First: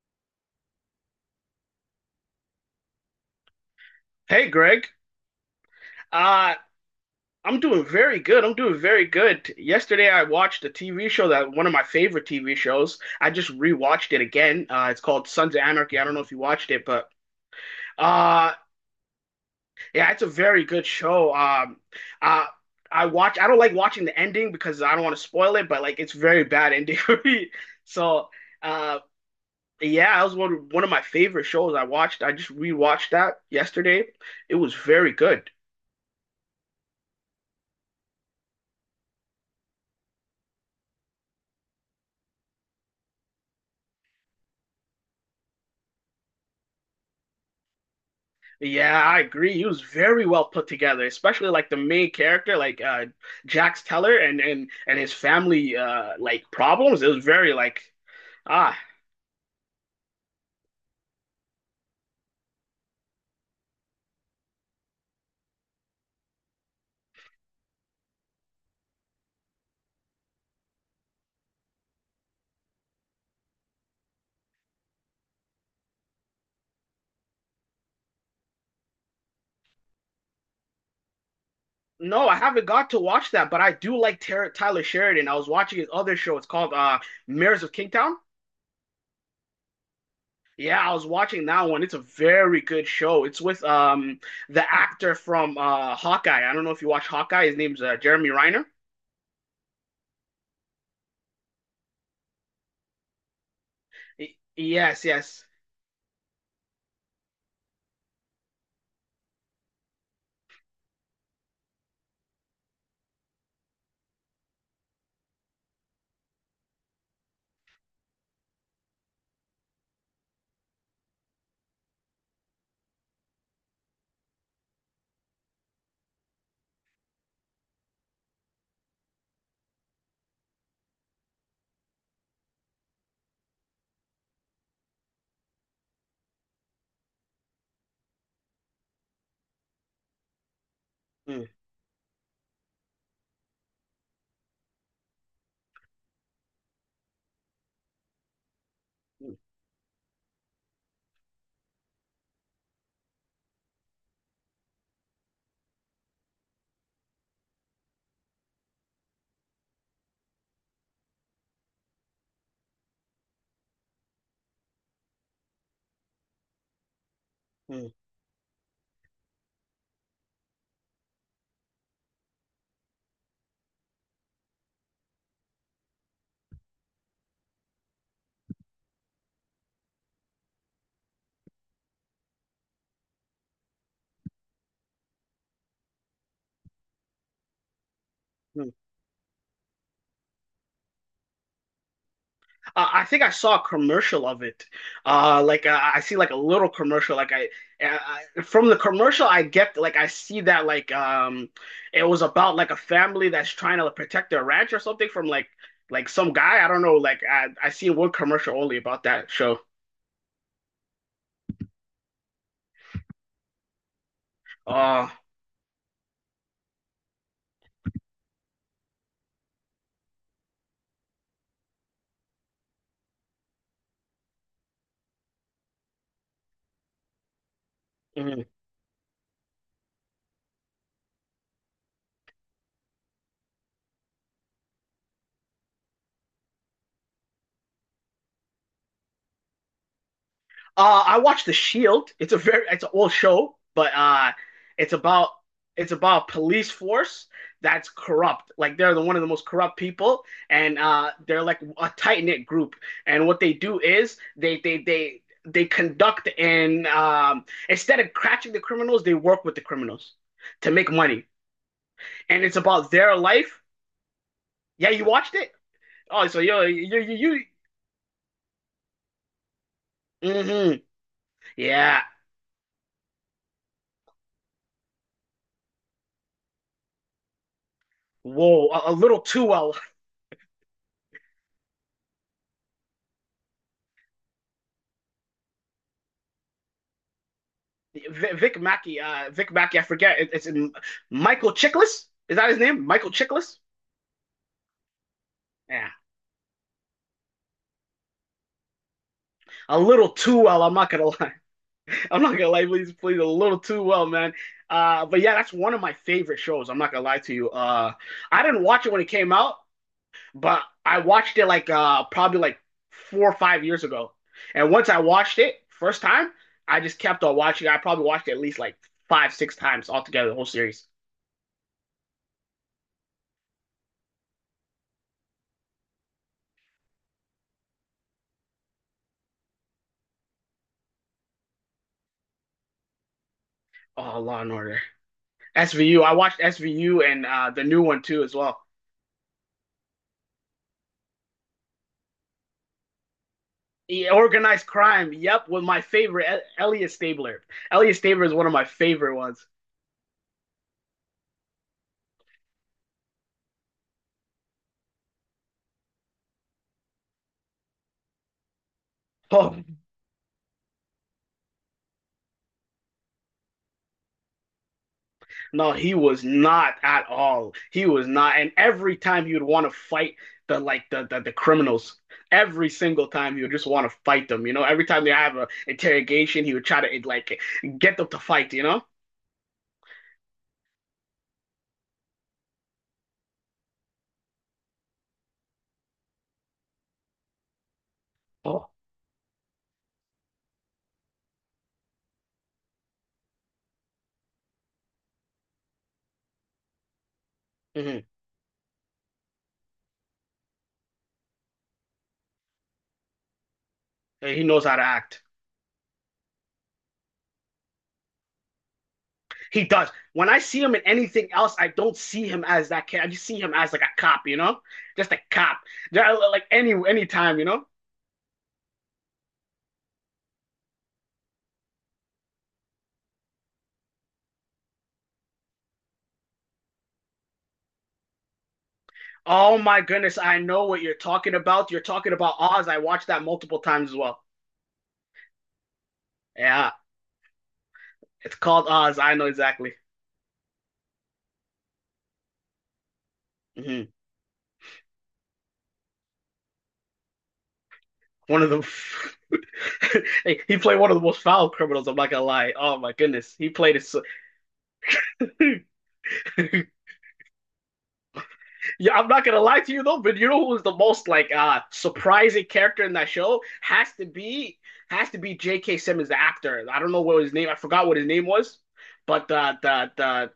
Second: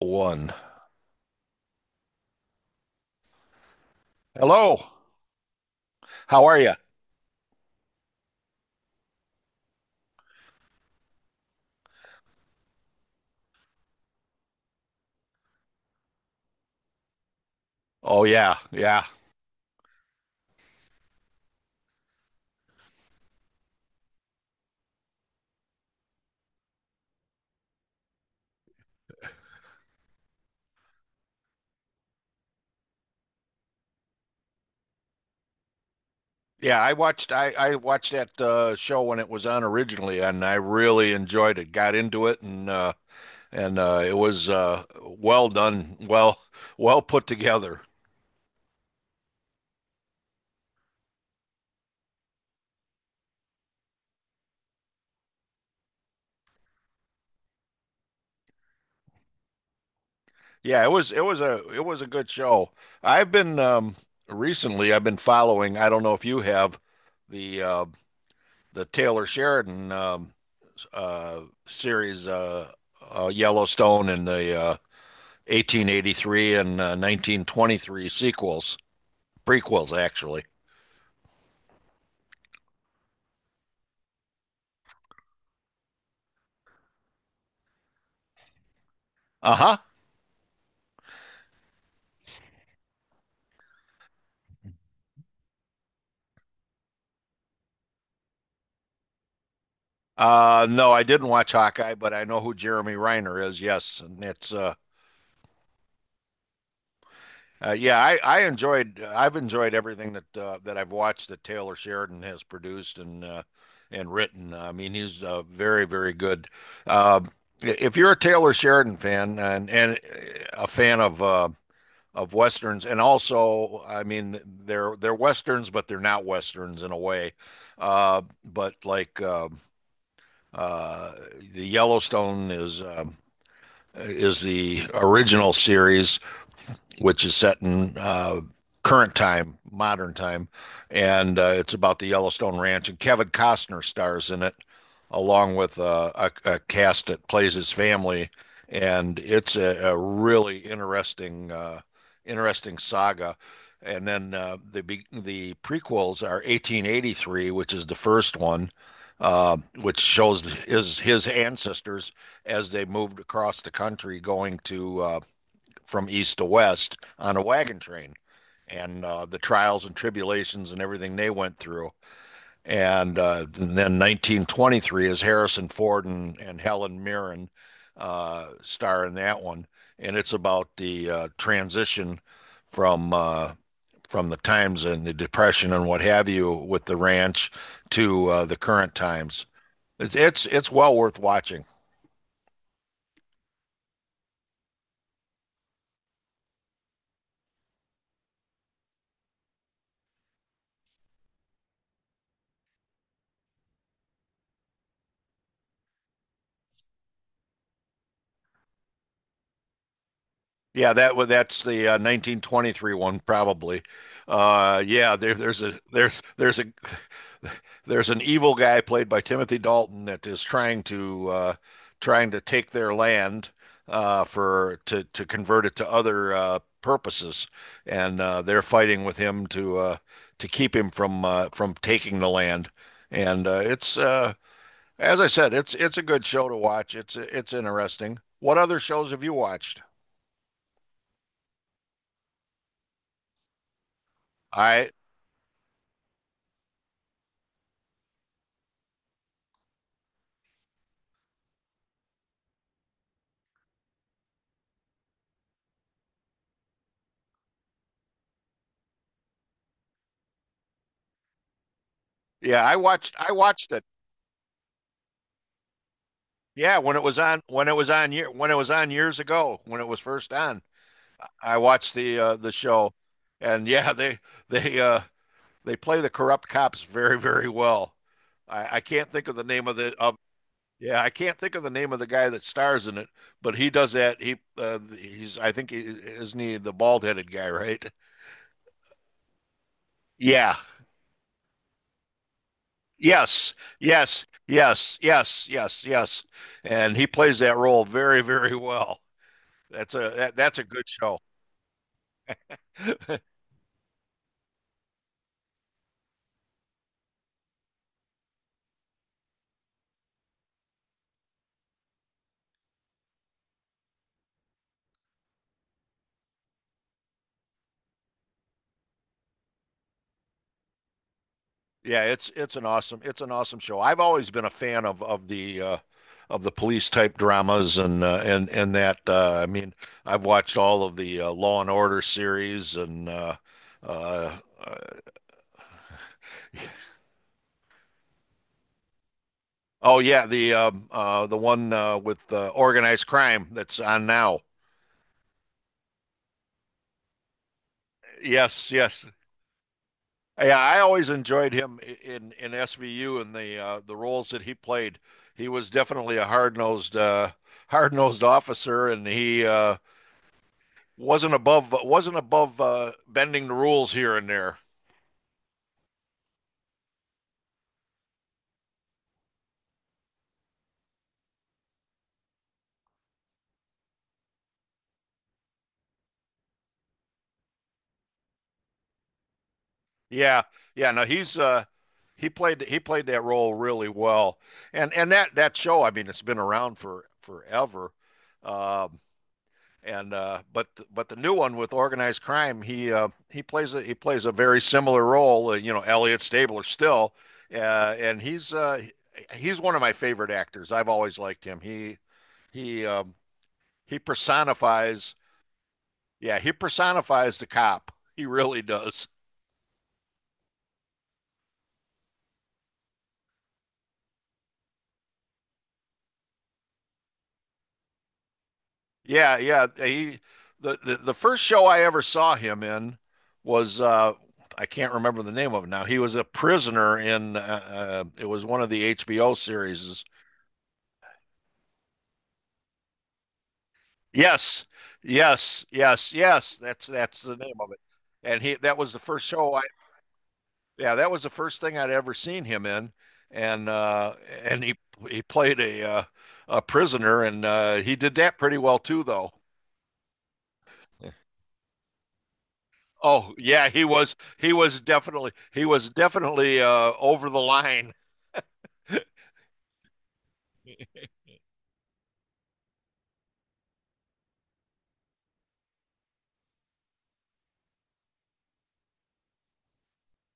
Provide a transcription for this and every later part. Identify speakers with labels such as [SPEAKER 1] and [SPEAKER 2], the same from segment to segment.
[SPEAKER 1] one.
[SPEAKER 2] Hey,
[SPEAKER 1] Hello.
[SPEAKER 2] Greg.
[SPEAKER 1] How
[SPEAKER 2] Uh,
[SPEAKER 1] are you?
[SPEAKER 2] I'm doing very good. I'm doing very good. Yesterday, I watched a TV show that one of my favorite TV shows. I just rewatched it again. Uh, it's called Sons of Anarchy. I don't know if you watched it, but
[SPEAKER 1] Oh
[SPEAKER 2] uh,
[SPEAKER 1] yeah, yeah.
[SPEAKER 2] yeah, it's a very good show. Um, uh, I watch. I don't like watching the ending because I don't want to spoil it, but like it's very bad ending for me. So, uh, yeah, that was one one of my favorite shows I watched. I just rewatched that yesterday. It was very good.
[SPEAKER 1] Yeah, I watched I I watched that uh show when it was on originally and I really enjoyed it. Got into it and uh and uh it was uh well done, well well put together.
[SPEAKER 2] Yeah, I agree. He was very well put together, especially like the main character, like uh Jax Teller and and and his family uh like problems. It was very like ah
[SPEAKER 1] Yeah, it was it was a it was a good show. I've been um recently I've been following, I don't know if you have the uh the Taylor Sheridan um uh series uh, uh Yellowstone and the uh, 1883 and uh, 1923 sequels, prequels, actually.
[SPEAKER 2] no, I haven't got to watch that, but I do like Tyler Tyler Sheridan. I was watching his other show. It's called uh Mirrors of Kingstown.
[SPEAKER 1] Uh huh.
[SPEAKER 2] Yeah, I was watching that one. It's a very good show. It's with um the actor from uh Hawkeye. I don't know if you watch Hawkeye. His name's uh, Jeremy Renner.
[SPEAKER 1] Uh, no, I didn't watch Hawkeye, but I know who Jeremy Reiner is. Yes, and
[SPEAKER 2] Y-
[SPEAKER 1] it's uh,
[SPEAKER 2] yes, yes.
[SPEAKER 1] uh yeah, I, I enjoyed I've enjoyed everything that uh, that I've watched that Taylor Sheridan has produced and uh, and written. I mean, he's uh, very very good. Uh, if you're a Taylor Sheridan fan and and a fan of uh, of westerns and also i mean they're they're westerns but they're not westerns in a way uh but like uh, uh the yellowstone is um is the original series which is set in uh, current time, modern time, and
[SPEAKER 2] Mm,
[SPEAKER 1] uh, it's about the Yellowstone Ranch. And Kevin Costner stars in it, along with uh, a, a cast that plays his family, and
[SPEAKER 2] mm,
[SPEAKER 1] it's a, a really interesting, uh, interesting saga. And then uh, the the prequels are 1883, which is the first one, uh, which shows his his ancestors as they moved across the country, going to uh, from east to west on a wagon
[SPEAKER 2] mm,
[SPEAKER 1] train and uh, the trials and tribulations and everything they went through. And, uh, and then 1923 is Harrison Ford and, and Helen Mirren uh, star in that one. And it's about the uh, transition from uh, from the times and the depression and what have you with the ranch to uh, the
[SPEAKER 2] mm.
[SPEAKER 1] current times. It's, it's it's well worth watching.
[SPEAKER 2] Uh, I think I saw a commercial of it. Uh, like uh, I see like a little commercial. Like I, uh, I from the commercial, I get like I see that like um, it was about like a family that's trying to protect their ranch or something from like like some guy. I don't know. Like I I seen one commercial only about that show.
[SPEAKER 1] Yeah, that wa- that's the uh, 1923 one probably. Uh,
[SPEAKER 2] Uh,
[SPEAKER 1] yeah, there, there's a there's there's a there's an evil guy played by Timothy Dalton that is trying to uh, trying to take their land uh, for to to convert it to other uh, purposes, and uh, they're fighting with him to uh, to keep him from uh, from taking the land. And uh, it's uh, as I said, it's it's a good show to watch. It's it's interesting. What other shows have you watched?
[SPEAKER 2] Uh, I watched The Shield. It's a very it's an old show, but uh,
[SPEAKER 1] I
[SPEAKER 2] it's about it's about police force that's corrupt. Like they're the one of the most corrupt people, and uh, they're like a tight knit group. And what they do is they they they they conduct and um, instead of catching the criminals, they work with the criminals to make money. And it's
[SPEAKER 1] Yeah, I
[SPEAKER 2] about
[SPEAKER 1] watched
[SPEAKER 2] their
[SPEAKER 1] I
[SPEAKER 2] life.
[SPEAKER 1] watched it.
[SPEAKER 2] Yeah, you watched it? Oh, so yo,
[SPEAKER 1] Yeah, when
[SPEAKER 2] you
[SPEAKER 1] it was
[SPEAKER 2] you
[SPEAKER 1] on when it was on year when it was on years ago, when it was first
[SPEAKER 2] you.
[SPEAKER 1] on.
[SPEAKER 2] hmm
[SPEAKER 1] I watched
[SPEAKER 2] Yeah.
[SPEAKER 1] the uh the show and yeah, they they uh they play the corrupt cops very, very well.
[SPEAKER 2] Whoa,
[SPEAKER 1] I, I
[SPEAKER 2] a, a
[SPEAKER 1] can't
[SPEAKER 2] little
[SPEAKER 1] think of the
[SPEAKER 2] too
[SPEAKER 1] name
[SPEAKER 2] well.
[SPEAKER 1] of the of yeah, I can't think of the name of the guy that stars in it, but he does that. He uh, he's I think he, isn't he the bald-headed guy, right?
[SPEAKER 2] Vic, Mackey, uh, Vic Mackey, I forget. It, it's
[SPEAKER 1] Yeah.
[SPEAKER 2] in Michael Chiklis. Is that his name? Michael
[SPEAKER 1] Yes.
[SPEAKER 2] Chiklis.
[SPEAKER 1] Yes. Yes. Yes. Yes.
[SPEAKER 2] Yeah,
[SPEAKER 1] Yes. And he plays that role very, very well.
[SPEAKER 2] a
[SPEAKER 1] That's
[SPEAKER 2] little
[SPEAKER 1] a that,
[SPEAKER 2] too
[SPEAKER 1] that's
[SPEAKER 2] well.
[SPEAKER 1] a
[SPEAKER 2] I'm
[SPEAKER 1] good
[SPEAKER 2] not gonna
[SPEAKER 1] show.
[SPEAKER 2] lie. I'm not gonna lie. Please, please, a little too well, man. Uh, but yeah, that's one of my favorite shows. I'm not gonna lie to you. Uh, I didn't watch it when it came out, but I watched it like uh probably like four or five years ago. And once I watched it first time, I just kept on watching. I probably watched it at least like five, six times altogether, the whole series.
[SPEAKER 1] Yeah, it's it's an awesome it's an awesome show. I've always been a fan of of the uh of the police type dramas and uh, and and that uh I mean, I've watched all of the uh, Law and Order series and uh
[SPEAKER 2] Oh,
[SPEAKER 1] uh
[SPEAKER 2] Law and Order.
[SPEAKER 1] uh,
[SPEAKER 2] S V U. I watched SVU and uh, the new one too as well.
[SPEAKER 1] oh yeah, the um uh the one uh with uh, organized crime that's on
[SPEAKER 2] Yeah,
[SPEAKER 1] now.
[SPEAKER 2] organized crime. Yep, with my favorite E- Elliot Stabler. Elliot Stabler is one of my
[SPEAKER 1] Yes, yes.
[SPEAKER 2] favorite ones.
[SPEAKER 1] Yeah, I always enjoyed him in in SVU and the uh, the roles that he played. He was definitely a hard-nosed uh, hard-nosed officer, and he
[SPEAKER 2] Oh
[SPEAKER 1] uh, wasn't above wasn't above uh, bending the rules here and there.
[SPEAKER 2] no, he was not at all. He was not. And every time he would want to fight the like the, the the criminals. Every single time he would just want to fight them. You know, every time they have a interrogation, he would try to like get them to fight. You know.
[SPEAKER 1] Yeah, yeah. No, he's uh, he played he played that role really well, and and that that show. I mean, it's been around for forever.
[SPEAKER 2] Oh,
[SPEAKER 1] Um, and uh, but but the new one with organized crime, he uh, he plays a he plays a very similar role. Uh, you know, Elliot Stabler still, uh,
[SPEAKER 2] hmm
[SPEAKER 1] and he's uh, he's one of my favorite actors. I've always liked him. He he um, he
[SPEAKER 2] he knows how to
[SPEAKER 1] personifies
[SPEAKER 2] act.
[SPEAKER 1] yeah he personifies the cop. He really does.
[SPEAKER 2] He does. When I see him in anything else, I don't see him as that kid. I just see him as like a cop, you know, just a cop. Yeah, Like any any time, you know.
[SPEAKER 1] Yeah yeah he the the, the first show I ever saw him in was uh, I can't remember the name of it now. He was a prisoner in uh, uh, it was one of the HBO
[SPEAKER 2] Oh my
[SPEAKER 1] series
[SPEAKER 2] goodness, I know what you're talking about. You're talking about Oz. I watched that multiple times as well.
[SPEAKER 1] Yes, yes, yes, yes.
[SPEAKER 2] Yeah,
[SPEAKER 1] That's that's the name of it.
[SPEAKER 2] it's
[SPEAKER 1] And he
[SPEAKER 2] called
[SPEAKER 1] that was the
[SPEAKER 2] Oz. I
[SPEAKER 1] first
[SPEAKER 2] know
[SPEAKER 1] show I
[SPEAKER 2] exactly.
[SPEAKER 1] yeah, that was the first thing I'd ever seen him in. And
[SPEAKER 2] hmm
[SPEAKER 1] uh and he he played a uh a prisoner and uh he did that
[SPEAKER 2] One of
[SPEAKER 1] pretty
[SPEAKER 2] the
[SPEAKER 1] well too though.
[SPEAKER 2] hey, he played one of the
[SPEAKER 1] Yeah.
[SPEAKER 2] most foul criminals. I'm not gonna lie. Oh my
[SPEAKER 1] Oh,
[SPEAKER 2] goodness, he
[SPEAKER 1] yeah,
[SPEAKER 2] played
[SPEAKER 1] he
[SPEAKER 2] it so.
[SPEAKER 1] was he was definitely he was definitely uh over the line.
[SPEAKER 2] Yeah, I'm not gonna lie to you though, but you know who was the most like uh surprising character in that show has to be has to be J.K. Simmons, the actor. I don't know what his name. I forgot what his name was, but the the the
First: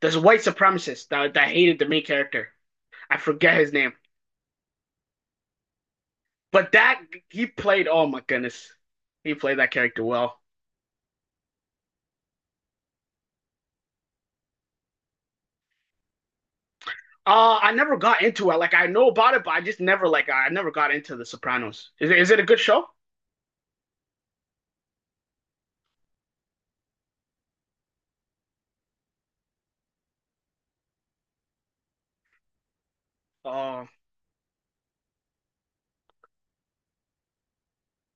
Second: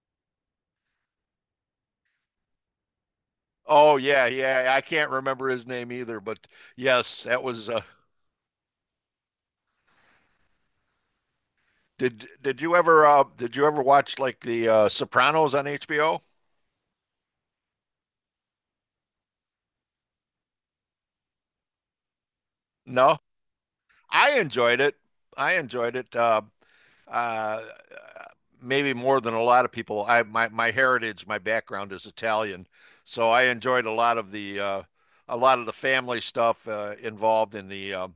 [SPEAKER 2] this white supremacist that that hated the main character. I forget his name,
[SPEAKER 1] Oh yeah, yeah. I can't remember his name either, but
[SPEAKER 2] but that
[SPEAKER 1] yes, that
[SPEAKER 2] he
[SPEAKER 1] was uh
[SPEAKER 2] played. Oh my goodness, he played that character well.
[SPEAKER 1] did did you ever uh did you ever watch like the uh Sopranos on HBO?
[SPEAKER 2] Uh, I never got into it. Like I know about it, but I just never like I never got into The Sopranos. Is it, is it a good show?
[SPEAKER 1] No, I enjoyed it. I enjoyed it. Uh, uh, maybe more than a lot of people. I my my heritage, my background is Italian, so I enjoyed
[SPEAKER 2] Uh,
[SPEAKER 1] a lot of the uh, a lot of the family stuff uh, involved in the um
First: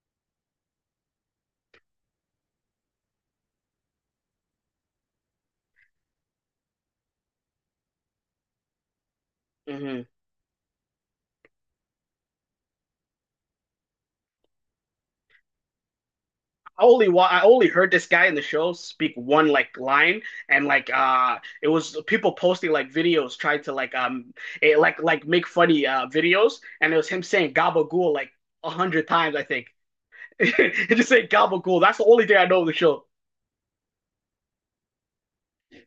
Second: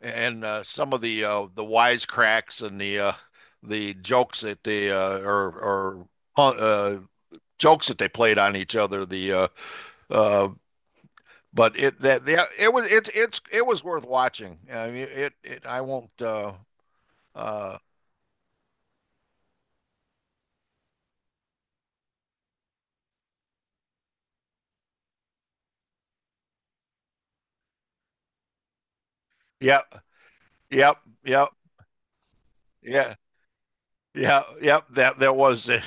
[SPEAKER 1] and uh, some of the uh, the wisecracks and the uh, the jokes that they uh, or or uh, jokes that they played on each other. The uh,
[SPEAKER 2] mhm.
[SPEAKER 1] uh, but it that the, it was it it's it was worth watching. I mean, it it I won't uh,
[SPEAKER 2] I only wa I only
[SPEAKER 1] Uh,
[SPEAKER 2] heard this guy in the show speak one like line and like uh it was people posting like videos trying to like um eh, like like make funny uh videos and it was him saying gabagool like a hundred times I think
[SPEAKER 1] yep,
[SPEAKER 2] He
[SPEAKER 1] yep,
[SPEAKER 2] just saying
[SPEAKER 1] yep,
[SPEAKER 2] gabagool that's the only thing I know of the show.
[SPEAKER 1] yeah, yeah, yep. That that was it.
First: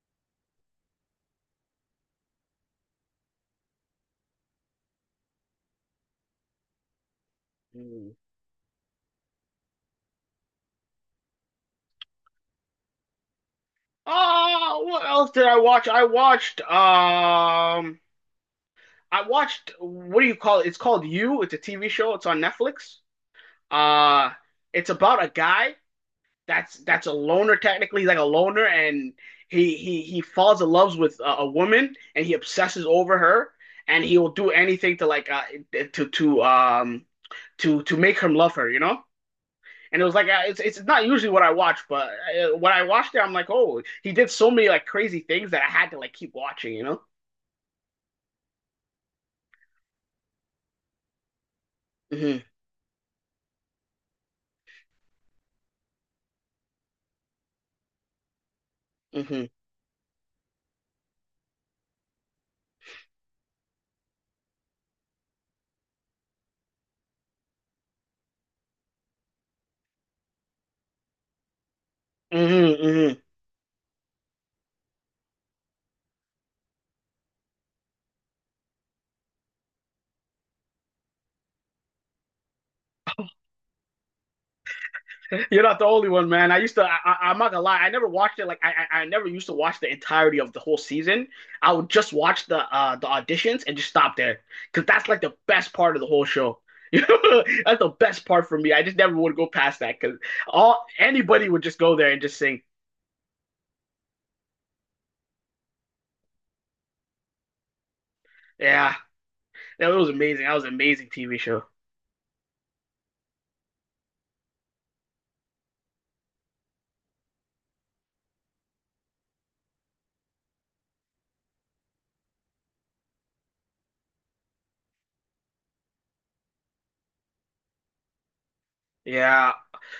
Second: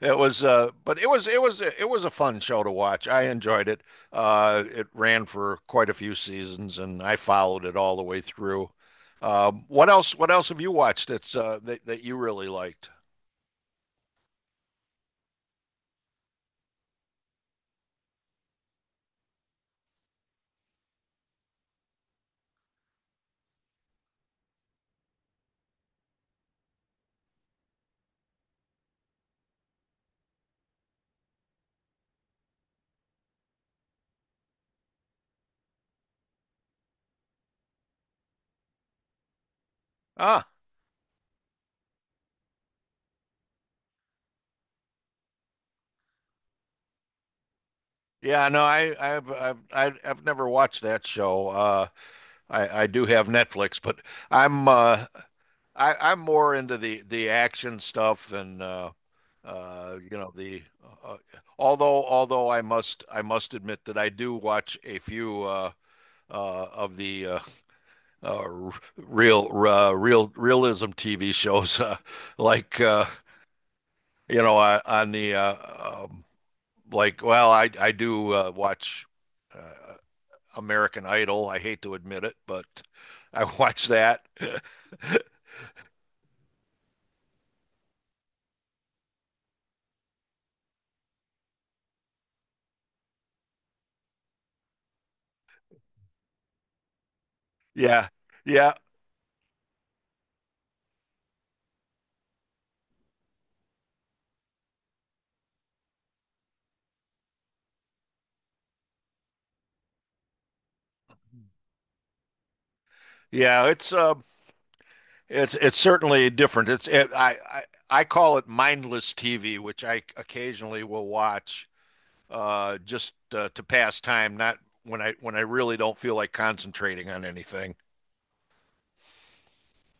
[SPEAKER 1] It was, uh, but it was it was it was a fun show to watch. I enjoyed it. Uh, it ran for quite a few seasons, and I followed it all the
[SPEAKER 2] Mm.
[SPEAKER 1] way through. Um, what else? What else have you watched that's uh, that that you really liked?
[SPEAKER 2] Oh, what else did I watch? I watched um I watched what do you call it? It's called You. It's a TV show. It's on Netflix. Uh it's about a guy that's that's a loner technically. He's like a loner, and he he he falls in love with a, a woman, and he obsesses over her, and he will do anything to like uh, to to um to to make her love her, you know. And it was like uh,
[SPEAKER 1] Ah,
[SPEAKER 2] it's it's not usually what I watch, but uh, when I watched it, I'm like, oh, he did so many like crazy things that I had to like keep watching, you know.
[SPEAKER 1] yeah, no, I I've I've I've I've never watched that show. Uh,
[SPEAKER 2] hmm
[SPEAKER 1] I I do have Netflix, but I'm uh I I'm more into the the action stuff and uh
[SPEAKER 2] hmm
[SPEAKER 1] Uh, you know the uh, although although I must I must admit that I do watch a few uh, uh, of the uh, uh, real uh, real realism TV shows uh,
[SPEAKER 2] hmm
[SPEAKER 1] like uh,
[SPEAKER 2] hmm
[SPEAKER 1] you know uh, on the uh, um, like well I I do uh, watch uh, American Idol. I hate to admit it, but I watch that.
[SPEAKER 2] You're not the only one, man. I used to. I, am not gonna lie. I never watched it. Like I, I, I never used to watch the entirety of the whole season. I would just watch the uh the auditions and just stop there because that's like the best part of the whole show. that's the
[SPEAKER 1] Yeah,
[SPEAKER 2] best part for me.
[SPEAKER 1] yeah,
[SPEAKER 2] I just never would go past that because all anybody would just go there and just sing. Yeah, that was amazing. That was an amazing TV show.
[SPEAKER 1] yeah. It's um It's it's certainly different. It's it, I, I I call it mindless TV, which I occasionally will watch uh, just uh, to pass time, not when I when I really don't feel like concentrating on anything.
[SPEAKER 2] Yeah.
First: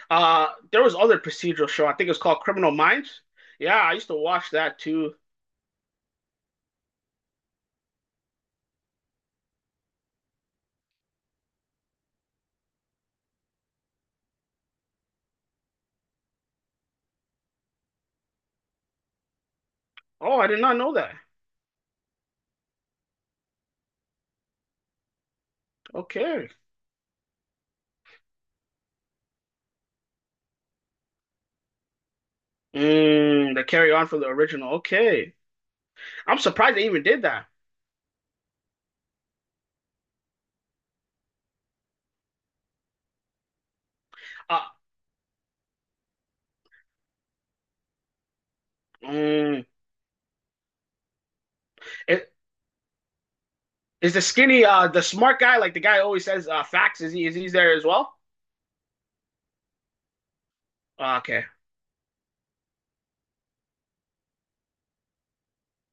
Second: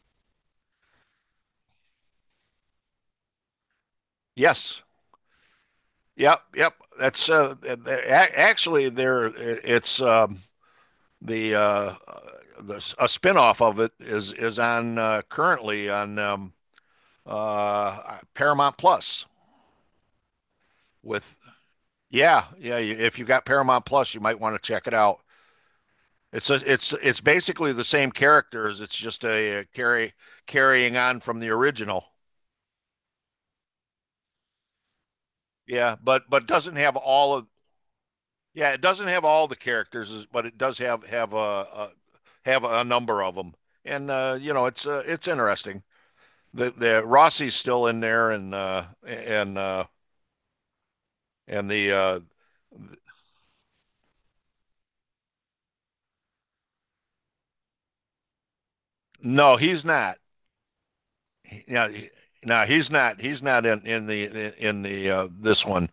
[SPEAKER 2] Uh, there was other procedural show. I think it was called Criminal Minds. Yeah, I used to watch that
[SPEAKER 1] Yes,
[SPEAKER 2] too.
[SPEAKER 1] yep, yep. That's uh, actually there. It's um, the uh, the a spinoff of it is is on uh, currently on um, uh, Paramount Plus
[SPEAKER 2] Oh, I did not know that.
[SPEAKER 1] with yeah yeah. If you got Paramount Plus, you might want to check it out.
[SPEAKER 2] Okay.
[SPEAKER 1] It's a, it's it's basically the same characters. It's just a, a carry carrying on from the original.
[SPEAKER 2] Mm, the carry on from the original. Okay.
[SPEAKER 1] Yeah, but
[SPEAKER 2] I'm
[SPEAKER 1] but doesn't
[SPEAKER 2] surprised they
[SPEAKER 1] have
[SPEAKER 2] even did
[SPEAKER 1] all of
[SPEAKER 2] that.
[SPEAKER 1] yeah, it doesn't have all the characters, but it does have have a, a have a number of them. And uh, you
[SPEAKER 2] Uh,
[SPEAKER 1] know, it's uh, it's interesting. The the Rossi's still in there, and uh, and
[SPEAKER 2] mm,
[SPEAKER 1] uh, and the uh,
[SPEAKER 2] it, is, the skinny, uh, the smart guy, like the guy always says, uh, facts, is he, is he there as well?
[SPEAKER 1] no, he's not.
[SPEAKER 2] Uh, okay.
[SPEAKER 1] Yeah, he- no, he's not. He's not in in the in the uh, this one.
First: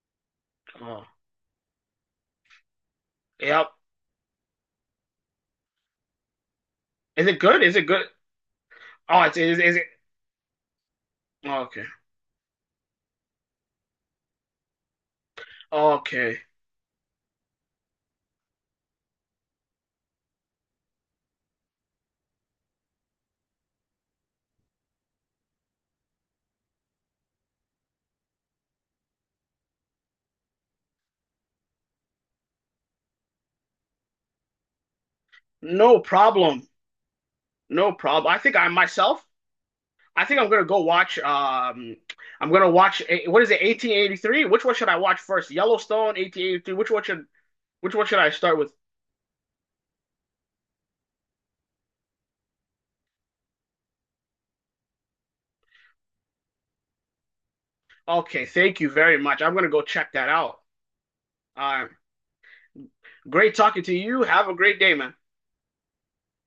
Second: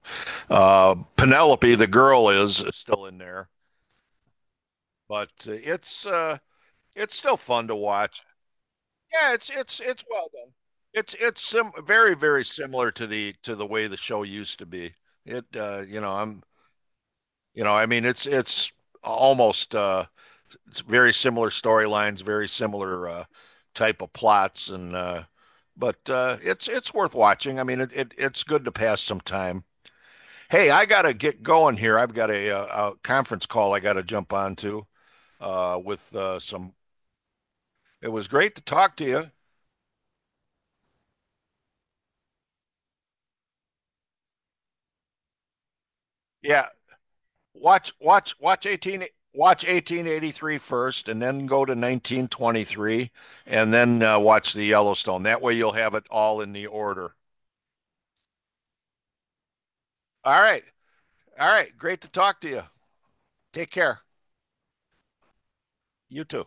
[SPEAKER 1] Uh,
[SPEAKER 2] Oh,
[SPEAKER 1] Penelope, the girl, is still in there.
[SPEAKER 2] yep.
[SPEAKER 1] but uh, it's uh, it's
[SPEAKER 2] Is
[SPEAKER 1] still
[SPEAKER 2] it good?
[SPEAKER 1] fun
[SPEAKER 2] Is
[SPEAKER 1] to
[SPEAKER 2] it good?
[SPEAKER 1] watch.
[SPEAKER 2] Oh,
[SPEAKER 1] Yeah,
[SPEAKER 2] it's,
[SPEAKER 1] it's
[SPEAKER 2] is, is
[SPEAKER 1] it's
[SPEAKER 2] it?
[SPEAKER 1] it's well done. It's it's
[SPEAKER 2] oh,
[SPEAKER 1] sim-
[SPEAKER 2] Okay.
[SPEAKER 1] very very similar to the to the way the show used to be. It uh, you know
[SPEAKER 2] Okay.
[SPEAKER 1] I'm you know I mean it's it's almost uh, it's very similar storylines, very similar uh, type of plots, and uh, but uh, it's it's worth watching. I mean, it, it it's good to pass some time. Hey, I gotta get going here. I've got a, a, a conference call I gotta jump on to uh,
[SPEAKER 2] No
[SPEAKER 1] with uh,
[SPEAKER 2] problem.
[SPEAKER 1] some
[SPEAKER 2] No
[SPEAKER 1] It was
[SPEAKER 2] problem. I
[SPEAKER 1] great
[SPEAKER 2] think
[SPEAKER 1] to
[SPEAKER 2] I
[SPEAKER 1] talk to
[SPEAKER 2] myself,
[SPEAKER 1] you.
[SPEAKER 2] I think I'm gonna go watch, um, I'm gonna watch, eh, what is it, 1883? Which one should I watch first? Yellowstone,
[SPEAKER 1] Yeah,
[SPEAKER 2] 1883. Which one should,
[SPEAKER 1] watch
[SPEAKER 2] which one should I
[SPEAKER 1] watch
[SPEAKER 2] start
[SPEAKER 1] watch
[SPEAKER 2] with?
[SPEAKER 1] 18 watch 1883 first, and then go to 1923 and then uh, watch the Yellowstone. That way you'll have it all in the order.
[SPEAKER 2] Okay, thank you very much. I'm gonna go check that
[SPEAKER 1] All
[SPEAKER 2] out.
[SPEAKER 1] right. All right.
[SPEAKER 2] Uh,
[SPEAKER 1] Great to talk to you.
[SPEAKER 2] great
[SPEAKER 1] Take
[SPEAKER 2] talking to
[SPEAKER 1] care.
[SPEAKER 2] you. Have a great day, man.
[SPEAKER 1] You too.